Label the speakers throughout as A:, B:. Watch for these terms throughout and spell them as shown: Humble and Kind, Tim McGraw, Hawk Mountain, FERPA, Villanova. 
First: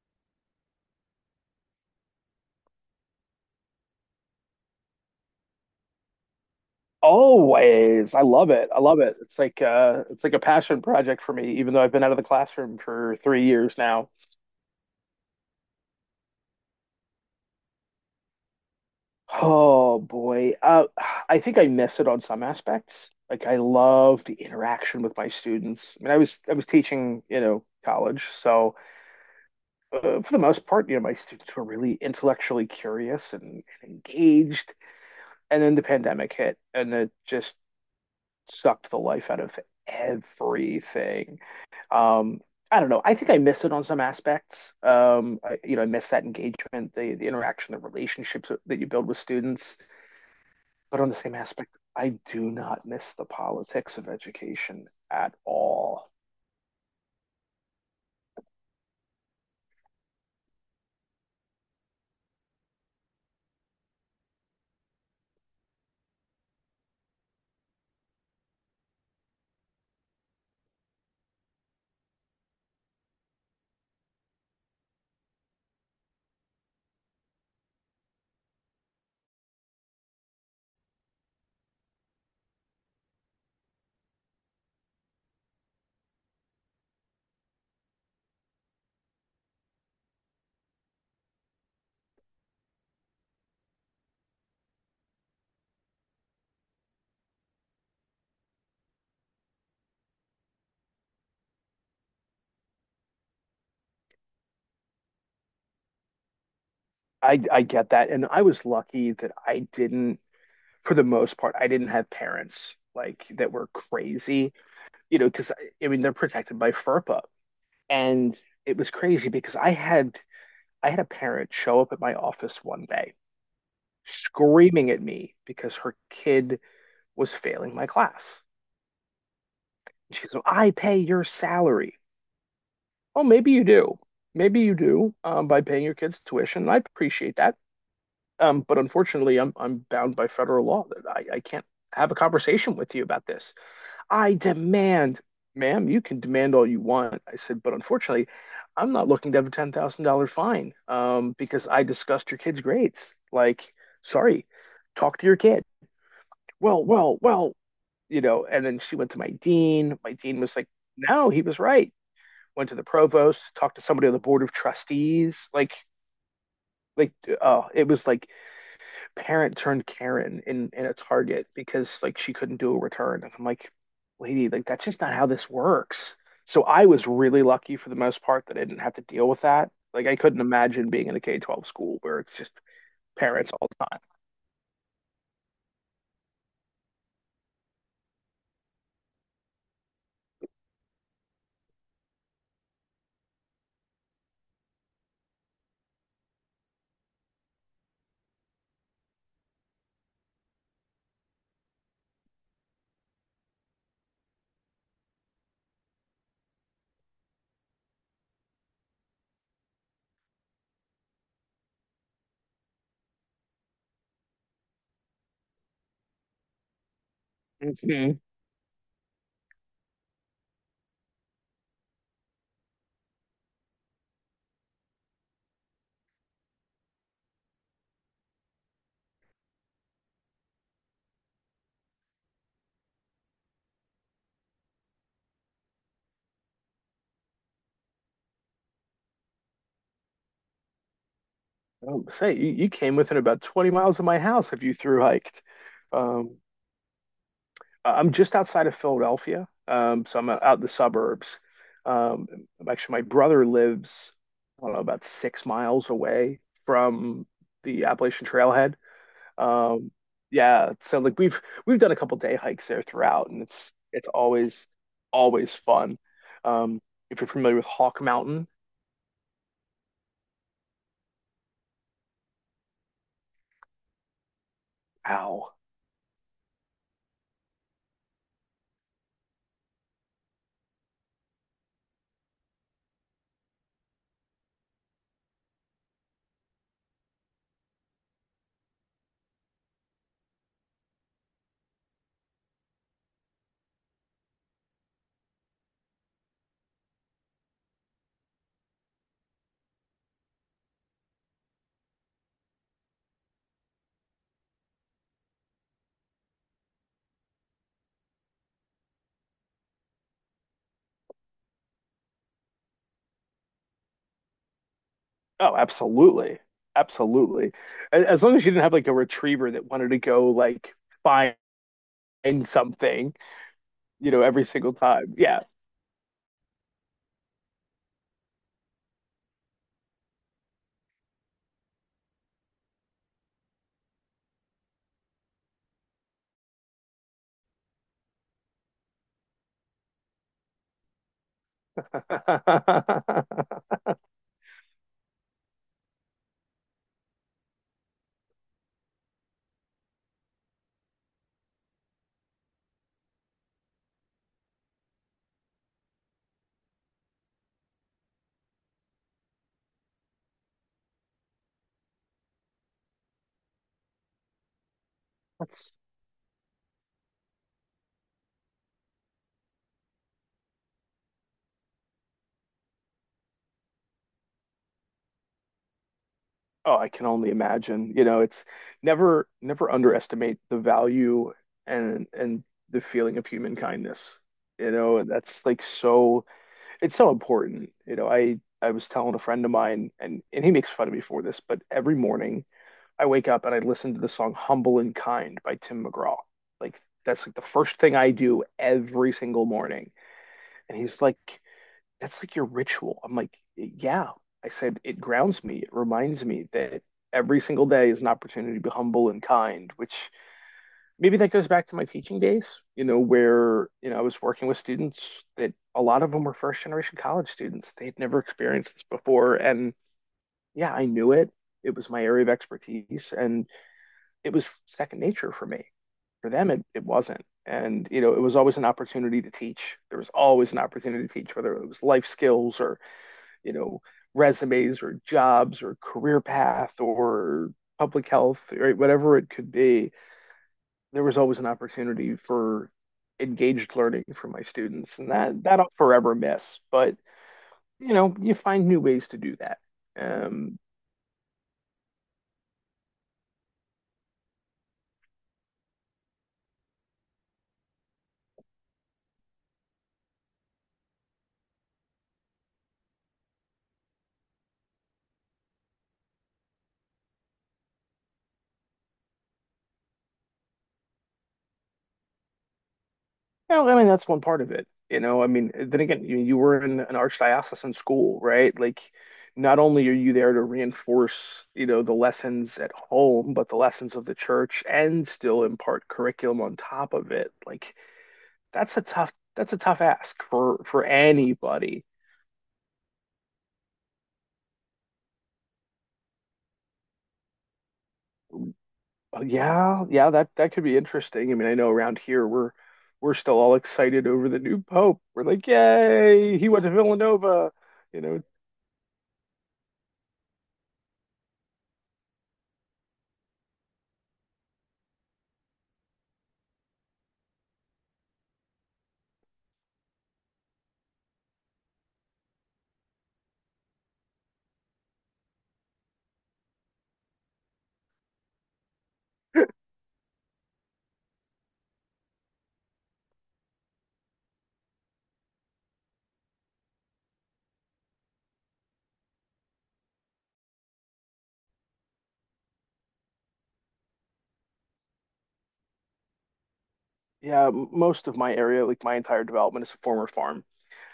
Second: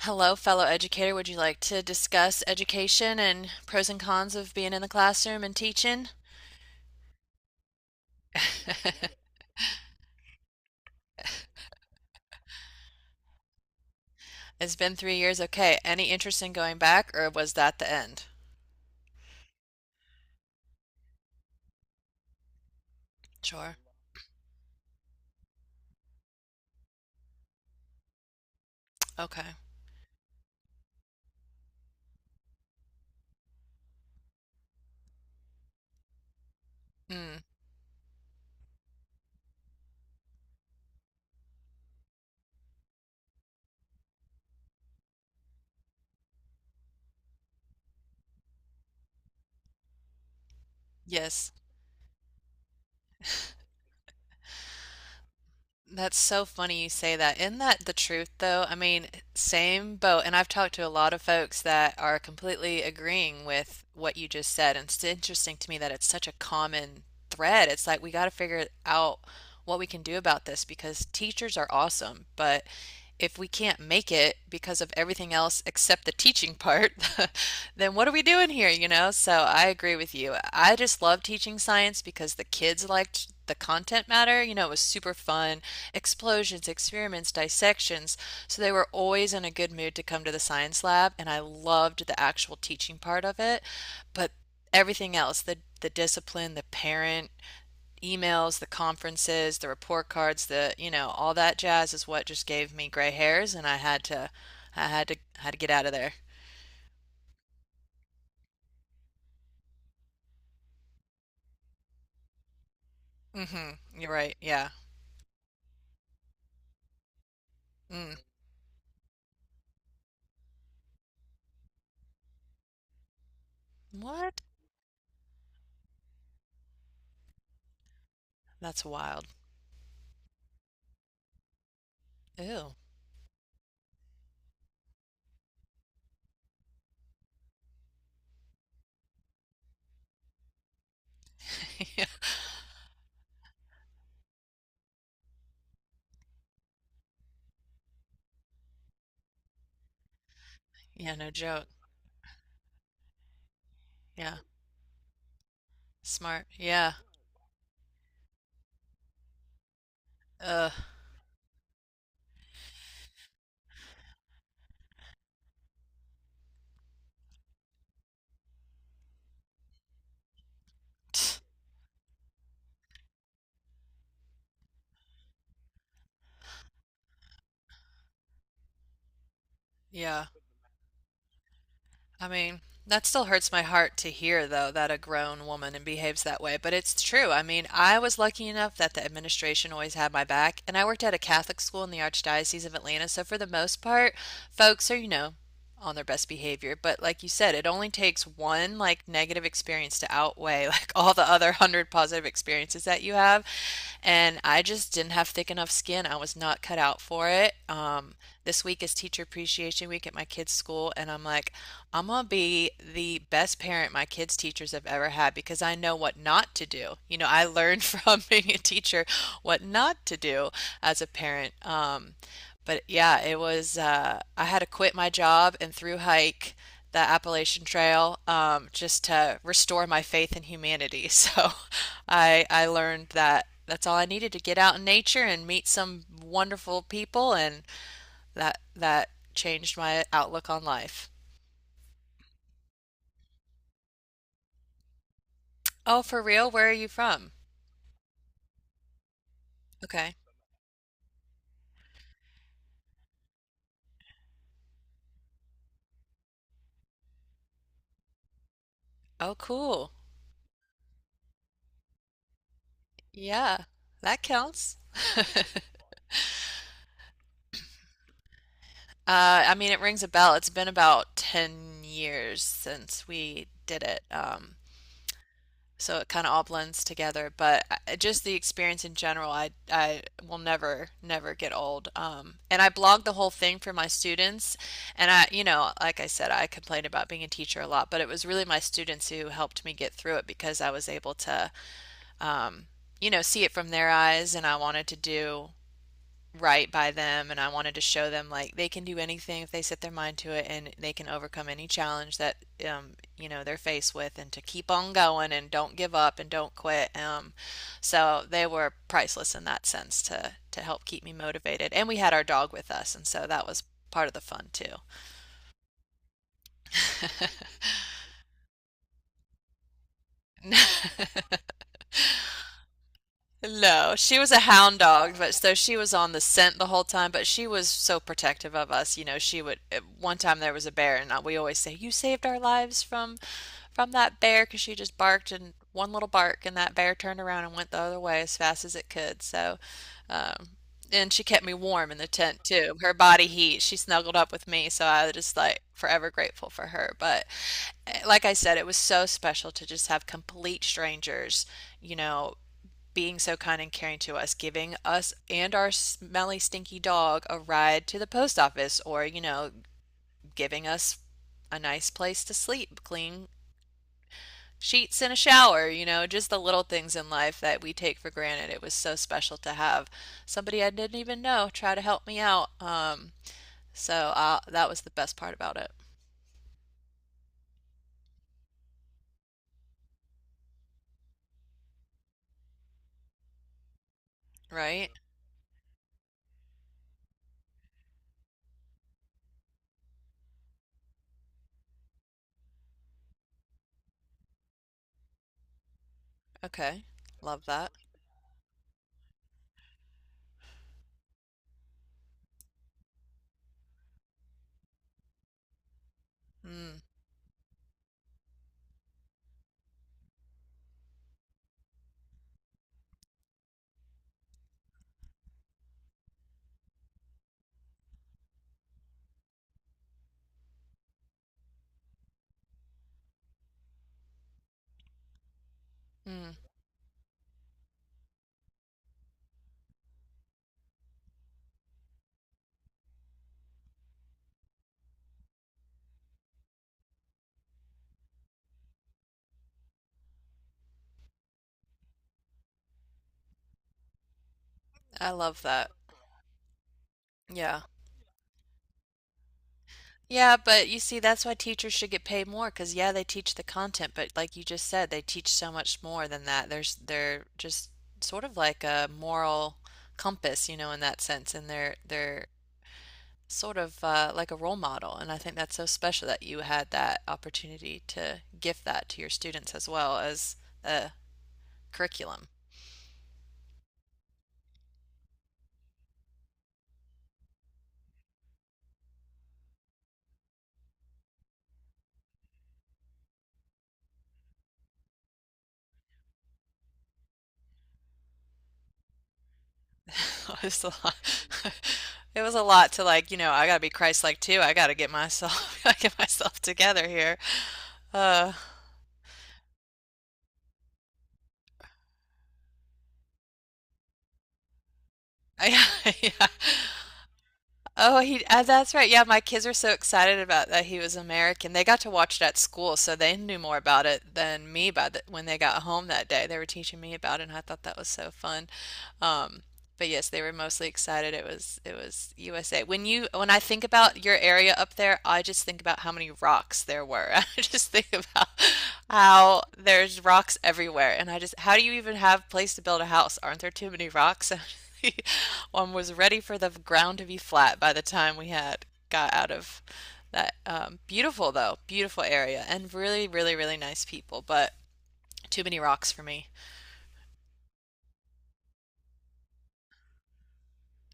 A: Hello, fellow educator. Would you like to discuss education and pros and cons of being in the classroom and teaching?
B: Always. I love it. I love it. It's like a passion project for me, even though I've been out of the classroom for 3 years now.
A: It's been 3 years. Okay. Any interest in going back, or was that the end?
B: Oh boy. I think I miss it on some aspects. Like I
A: Sure.
B: love the interaction with my students. I mean, I was teaching, you know, college. So
A: Okay.
B: for the most part, you know, my students were really intellectually curious and engaged. And then the pandemic hit and it
A: Mm,
B: just sucked the life out of everything. Um, I don't know. I think I miss it on some aspects. I, you know, I miss that engagement, the interaction, the relationships that you build with students. But on the same
A: yes.
B: aspect, I do not miss the politics of education at all.
A: That's so funny you say that. Isn't that the truth, though? I mean, same boat. And I've talked to a lot of folks that are completely agreeing with what you just said. And it's interesting to me that it's such a common thread. It's like we got to figure out what we can do about this because teachers are awesome, but if we can't make it because of everything else except the teaching part, then what are we doing here? So I agree with you. I just love teaching science because the kids liked the content matter. You know, it was super fun. Explosions, experiments, dissections. So they were always in a good mood to come to the science lab, and I loved the actual teaching part of it. But everything else, the discipline, the parent emails, the conferences, the report cards, the, you know, all that jazz is what just gave me gray hairs, and I had to get out of there.
B: I get that, and I was lucky that I didn't, for the most part, I didn't have parents like that were
A: Hmm. You're right.
B: crazy.
A: Yeah.
B: You know, because I mean they're protected by FERPA,
A: Mm.
B: and it was crazy because I had a parent show up at my office one day
A: What?
B: screaming at me because her kid was failing my class.
A: That's wild.
B: She goes, "Well, I pay your salary.
A: Ew.
B: Oh, maybe you do. Maybe you do by paying your kids tuition. And I appreciate that. But unfortunately, I'm bound by federal law that I can't
A: Yeah.
B: have a conversation with you about this. I demand, ma'am, you can demand all you want." I said, "but unfortunately, I'm not looking to have a $10,000 fine
A: Yeah, no joke.
B: because I discussed your kid's grades." Like,
A: Yeah.
B: sorry, talk to your kid.
A: Smart.
B: Well,
A: Yeah.
B: well, well, you know, and then she went to my dean. My dean was like,
A: Ugh.
B: no, he was right. Went to the provost, talked to somebody on the board of trustees. Like, oh, it was like parent turned Karen in a
A: Tch.
B: Target because like she couldn't do a return. And I'm like, lady, like that's just not how this works. So I was really lucky for the most part that I didn't have to deal with that. Like I
A: Yeah.
B: couldn't imagine being in a K 12 school where
A: I
B: it's just
A: mean, that still hurts
B: parents
A: my
B: all the
A: heart
B: time.
A: to hear, though, that a grown woman and behaves that way. But it's true. I mean, I was lucky enough that the administration always had my back, and I worked at a Catholic school in the Archdiocese of Atlanta. So for the most part, folks are, you know, on their best behavior. But like you said, it only takes one like negative experience to outweigh like all the other hundred positive experiences that you have. And I just didn't have thick enough skin. I was not cut out for it. This week is teacher appreciation week at my kids' school, and I'm like, I'm gonna be the best parent my kids' teachers have ever had because I know what not to do. You know, I learned
B: Mhm.
A: from being a teacher what not to do as a parent. But yeah, it was, I had to quit my job and through hike the Appalachian Trail just to restore my faith in humanity. So I learned that that's all I needed to get out in nature and meet some wonderful people, and that changed my outlook on life.
B: Say you came within about 20 miles of my house if you through hiked.
A: Oh, for
B: Um,
A: real? Where are you from?
B: I'm just outside of Philadelphia,
A: Okay.
B: so I'm out in the suburbs. Um, actually, my brother lives, I don't know, about 6 miles away from the Appalachian Trailhead.
A: Oh,
B: Um,
A: cool.
B: yeah, so like we've done a couple day hikes there throughout, and
A: Yeah,
B: it's
A: that
B: always
A: counts.
B: always fun. Um, if you're familiar with Hawk Mountain,
A: I mean, it rings a bell. It's been about 10 years since we did it.
B: ow,
A: So it kind of all blends together, but just the experience in general, I will never never get old. And I blogged the whole thing for my students, and I, you know, like I said, I complained about being a teacher a lot, but it was really my students who helped me get through it because I was able to, um, you know, see it from their eyes, and I wanted to do right by them and I wanted to show them like they can do anything if they set their mind to it and they can overcome any challenge that um you know they're faced with and to keep on going and don't give up and don't quit so they were priceless in that sense to help keep me motivated and we had our dog with us and so that was part of the fun too.
B: oh, absolutely, absolutely. As long as you didn't have like a retriever that wanted to go like find something,
A: No,
B: you
A: she
B: know,
A: was a
B: every single
A: hound
B: time.
A: dog, but
B: Yeah.
A: so she was on the scent the whole time. But she was so protective of us. You know, she would. At one time there was a bear, and we always say, "You saved our lives from that bear," because she just barked and one little bark, and that bear turned around and went the other way as fast as it could. So, um, and she kept me warm in the tent too. Her body heat. She snuggled up with me, so I was just like forever grateful for her. But like I said, it was so special to just have complete strangers, you know, being so kind and caring to us, giving us and our smelly, stinky dog a ride to the post office, or, you know, giving us a nice place to sleep, clean sheets and a shower,
B: That's,
A: you know, just the little things in life that we take for granted. It was so special to have somebody I didn't even know try to help me out. So that was the best part about it,
B: oh, I can only imagine. You know, it's never, never underestimate the value and the feeling of human kindness. You
A: right?
B: know, and that's like so, it's so important. You know, I was telling a friend of mine, and he makes fun of me for this, but every morning I wake up and I listen to the song "Humble and Kind" by Tim McGraw. Like
A: Okay.
B: that's like the
A: Love that.
B: first thing I do every single morning. And he's like, that's like your ritual. I'm like, yeah. I said, it grounds me. It reminds me
A: Mm,
B: that every single day is an opportunity to be humble and kind, which maybe that goes back to my teaching days, you know, where, you know, I was working with students that a lot of them were first generation college students. They had never experienced this before. And yeah, I knew it. It was my area of expertise and it was second nature for me. For
A: mm,
B: them, it wasn't. And, you know, it was always an opportunity to teach. There was always an opportunity to teach, whether it was life skills or you know, resumes or jobs or career path or public health, right? Whatever it could be, there was always an opportunity for engaged learning for my students.
A: I
B: And
A: love
B: that
A: that.
B: I'll forever miss. But,
A: Yeah.
B: you know, you find new ways to do that.
A: Yeah,
B: Um,
A: but you see, that's why teachers should get paid more because, yeah, they teach the content, but like you just said, they teach so much more than that. There's They're just sort of like a moral compass, you know, in that sense, and they're sort of like a role model. And I think that's so special that you had that opportunity to give that to your students as well as a curriculum.
B: Well, I mean, that's one part of it. You know, I mean, then again, you were in an archdiocesan school, right? Like, not only are you there to reinforce, you know, the lessons at home, but the lessons of the church and still impart curriculum on top of it. Like, that's a tough ask
A: It was a
B: for
A: lot.
B: anybody.
A: It was a lot to like, you know, I gotta be Christ-like too. I gotta get myself, I gotta get myself together here. Uh.
B: Yeah, yeah, that that could be interesting. I mean, I know around here we're still all excited over the new pope. We're like,
A: I, yeah.
B: yay, he went to Villanova.
A: Oh,
B: You
A: he,
B: know,
A: that's right. Yeah, my kids are so excited about that he was American. They got to watch it at school, so they knew more about it than me by when they got home that day. They were teaching me about it, and I thought that was so fun. Um, but yes, they were mostly excited. It was USA. When I think about your area up there, I just think about how many rocks there were. I just think about how there's rocks everywhere, and I just how do you even have place to build a house? Aren't there too many rocks? One was ready for the ground to be flat by the time we had got out of that beautiful though, beautiful area, and really really really nice people, but too many rocks for me.
B: yeah, most of my area, like my entire development is a former farm.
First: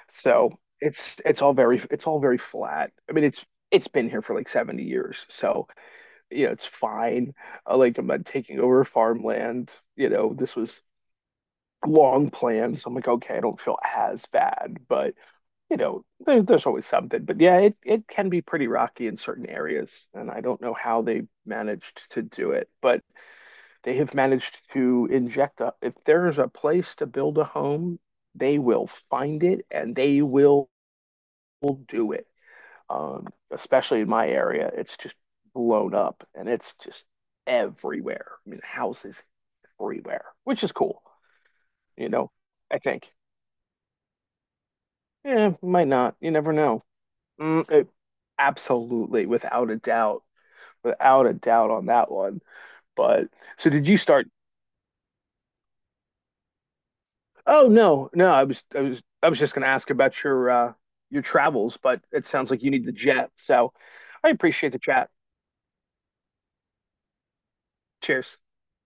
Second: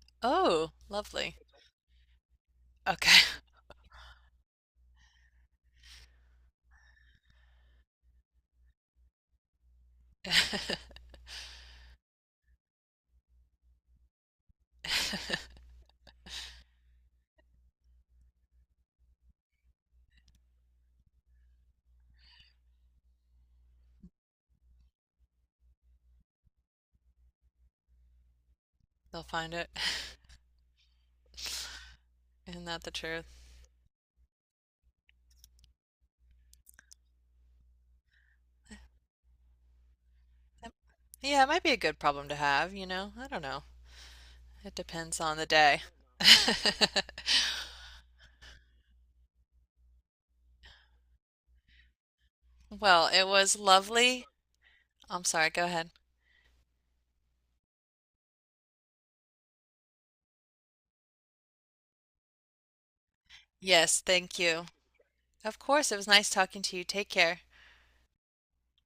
B: So
A: Oh,
B: it's
A: lovely.
B: it's all very it's all very flat. I mean,
A: Okay.
B: it's been here for like 70 years. So, you know, it's fine. Like I'm not taking over farmland, you know, this was long planned. So I'm like, okay, I don't feel as bad, but you know, there's always something. But yeah, it can be pretty rocky in certain areas, and I don't know how they managed to do it, but they have managed to inject a, if there is a place to build a home, they will
A: They'll
B: find
A: find
B: it
A: it.
B: and they will do it.
A: Isn't that the truth?
B: Especially in my area, it's just blown up and it's just everywhere. I mean, houses everywhere, which is
A: That-
B: cool,
A: Yeah, it might be a good
B: you
A: problem
B: know,
A: to have,
B: I
A: you
B: think.
A: know? I don't know. It depends on the
B: Yeah,
A: day.
B: might not. You never know. Mm, it- absolutely, without a doubt, without a doubt on that one.
A: Well, it
B: But
A: was
B: so did you
A: lovely.
B: start.
A: I'm sorry, go ahead.
B: Oh no, no, I was just going to ask about your travels, but it sounds like you need the jet. So
A: Yes,
B: I
A: thank you.
B: appreciate the chat.
A: Of course, it was nice talking to you. Take care.
B: Cheers.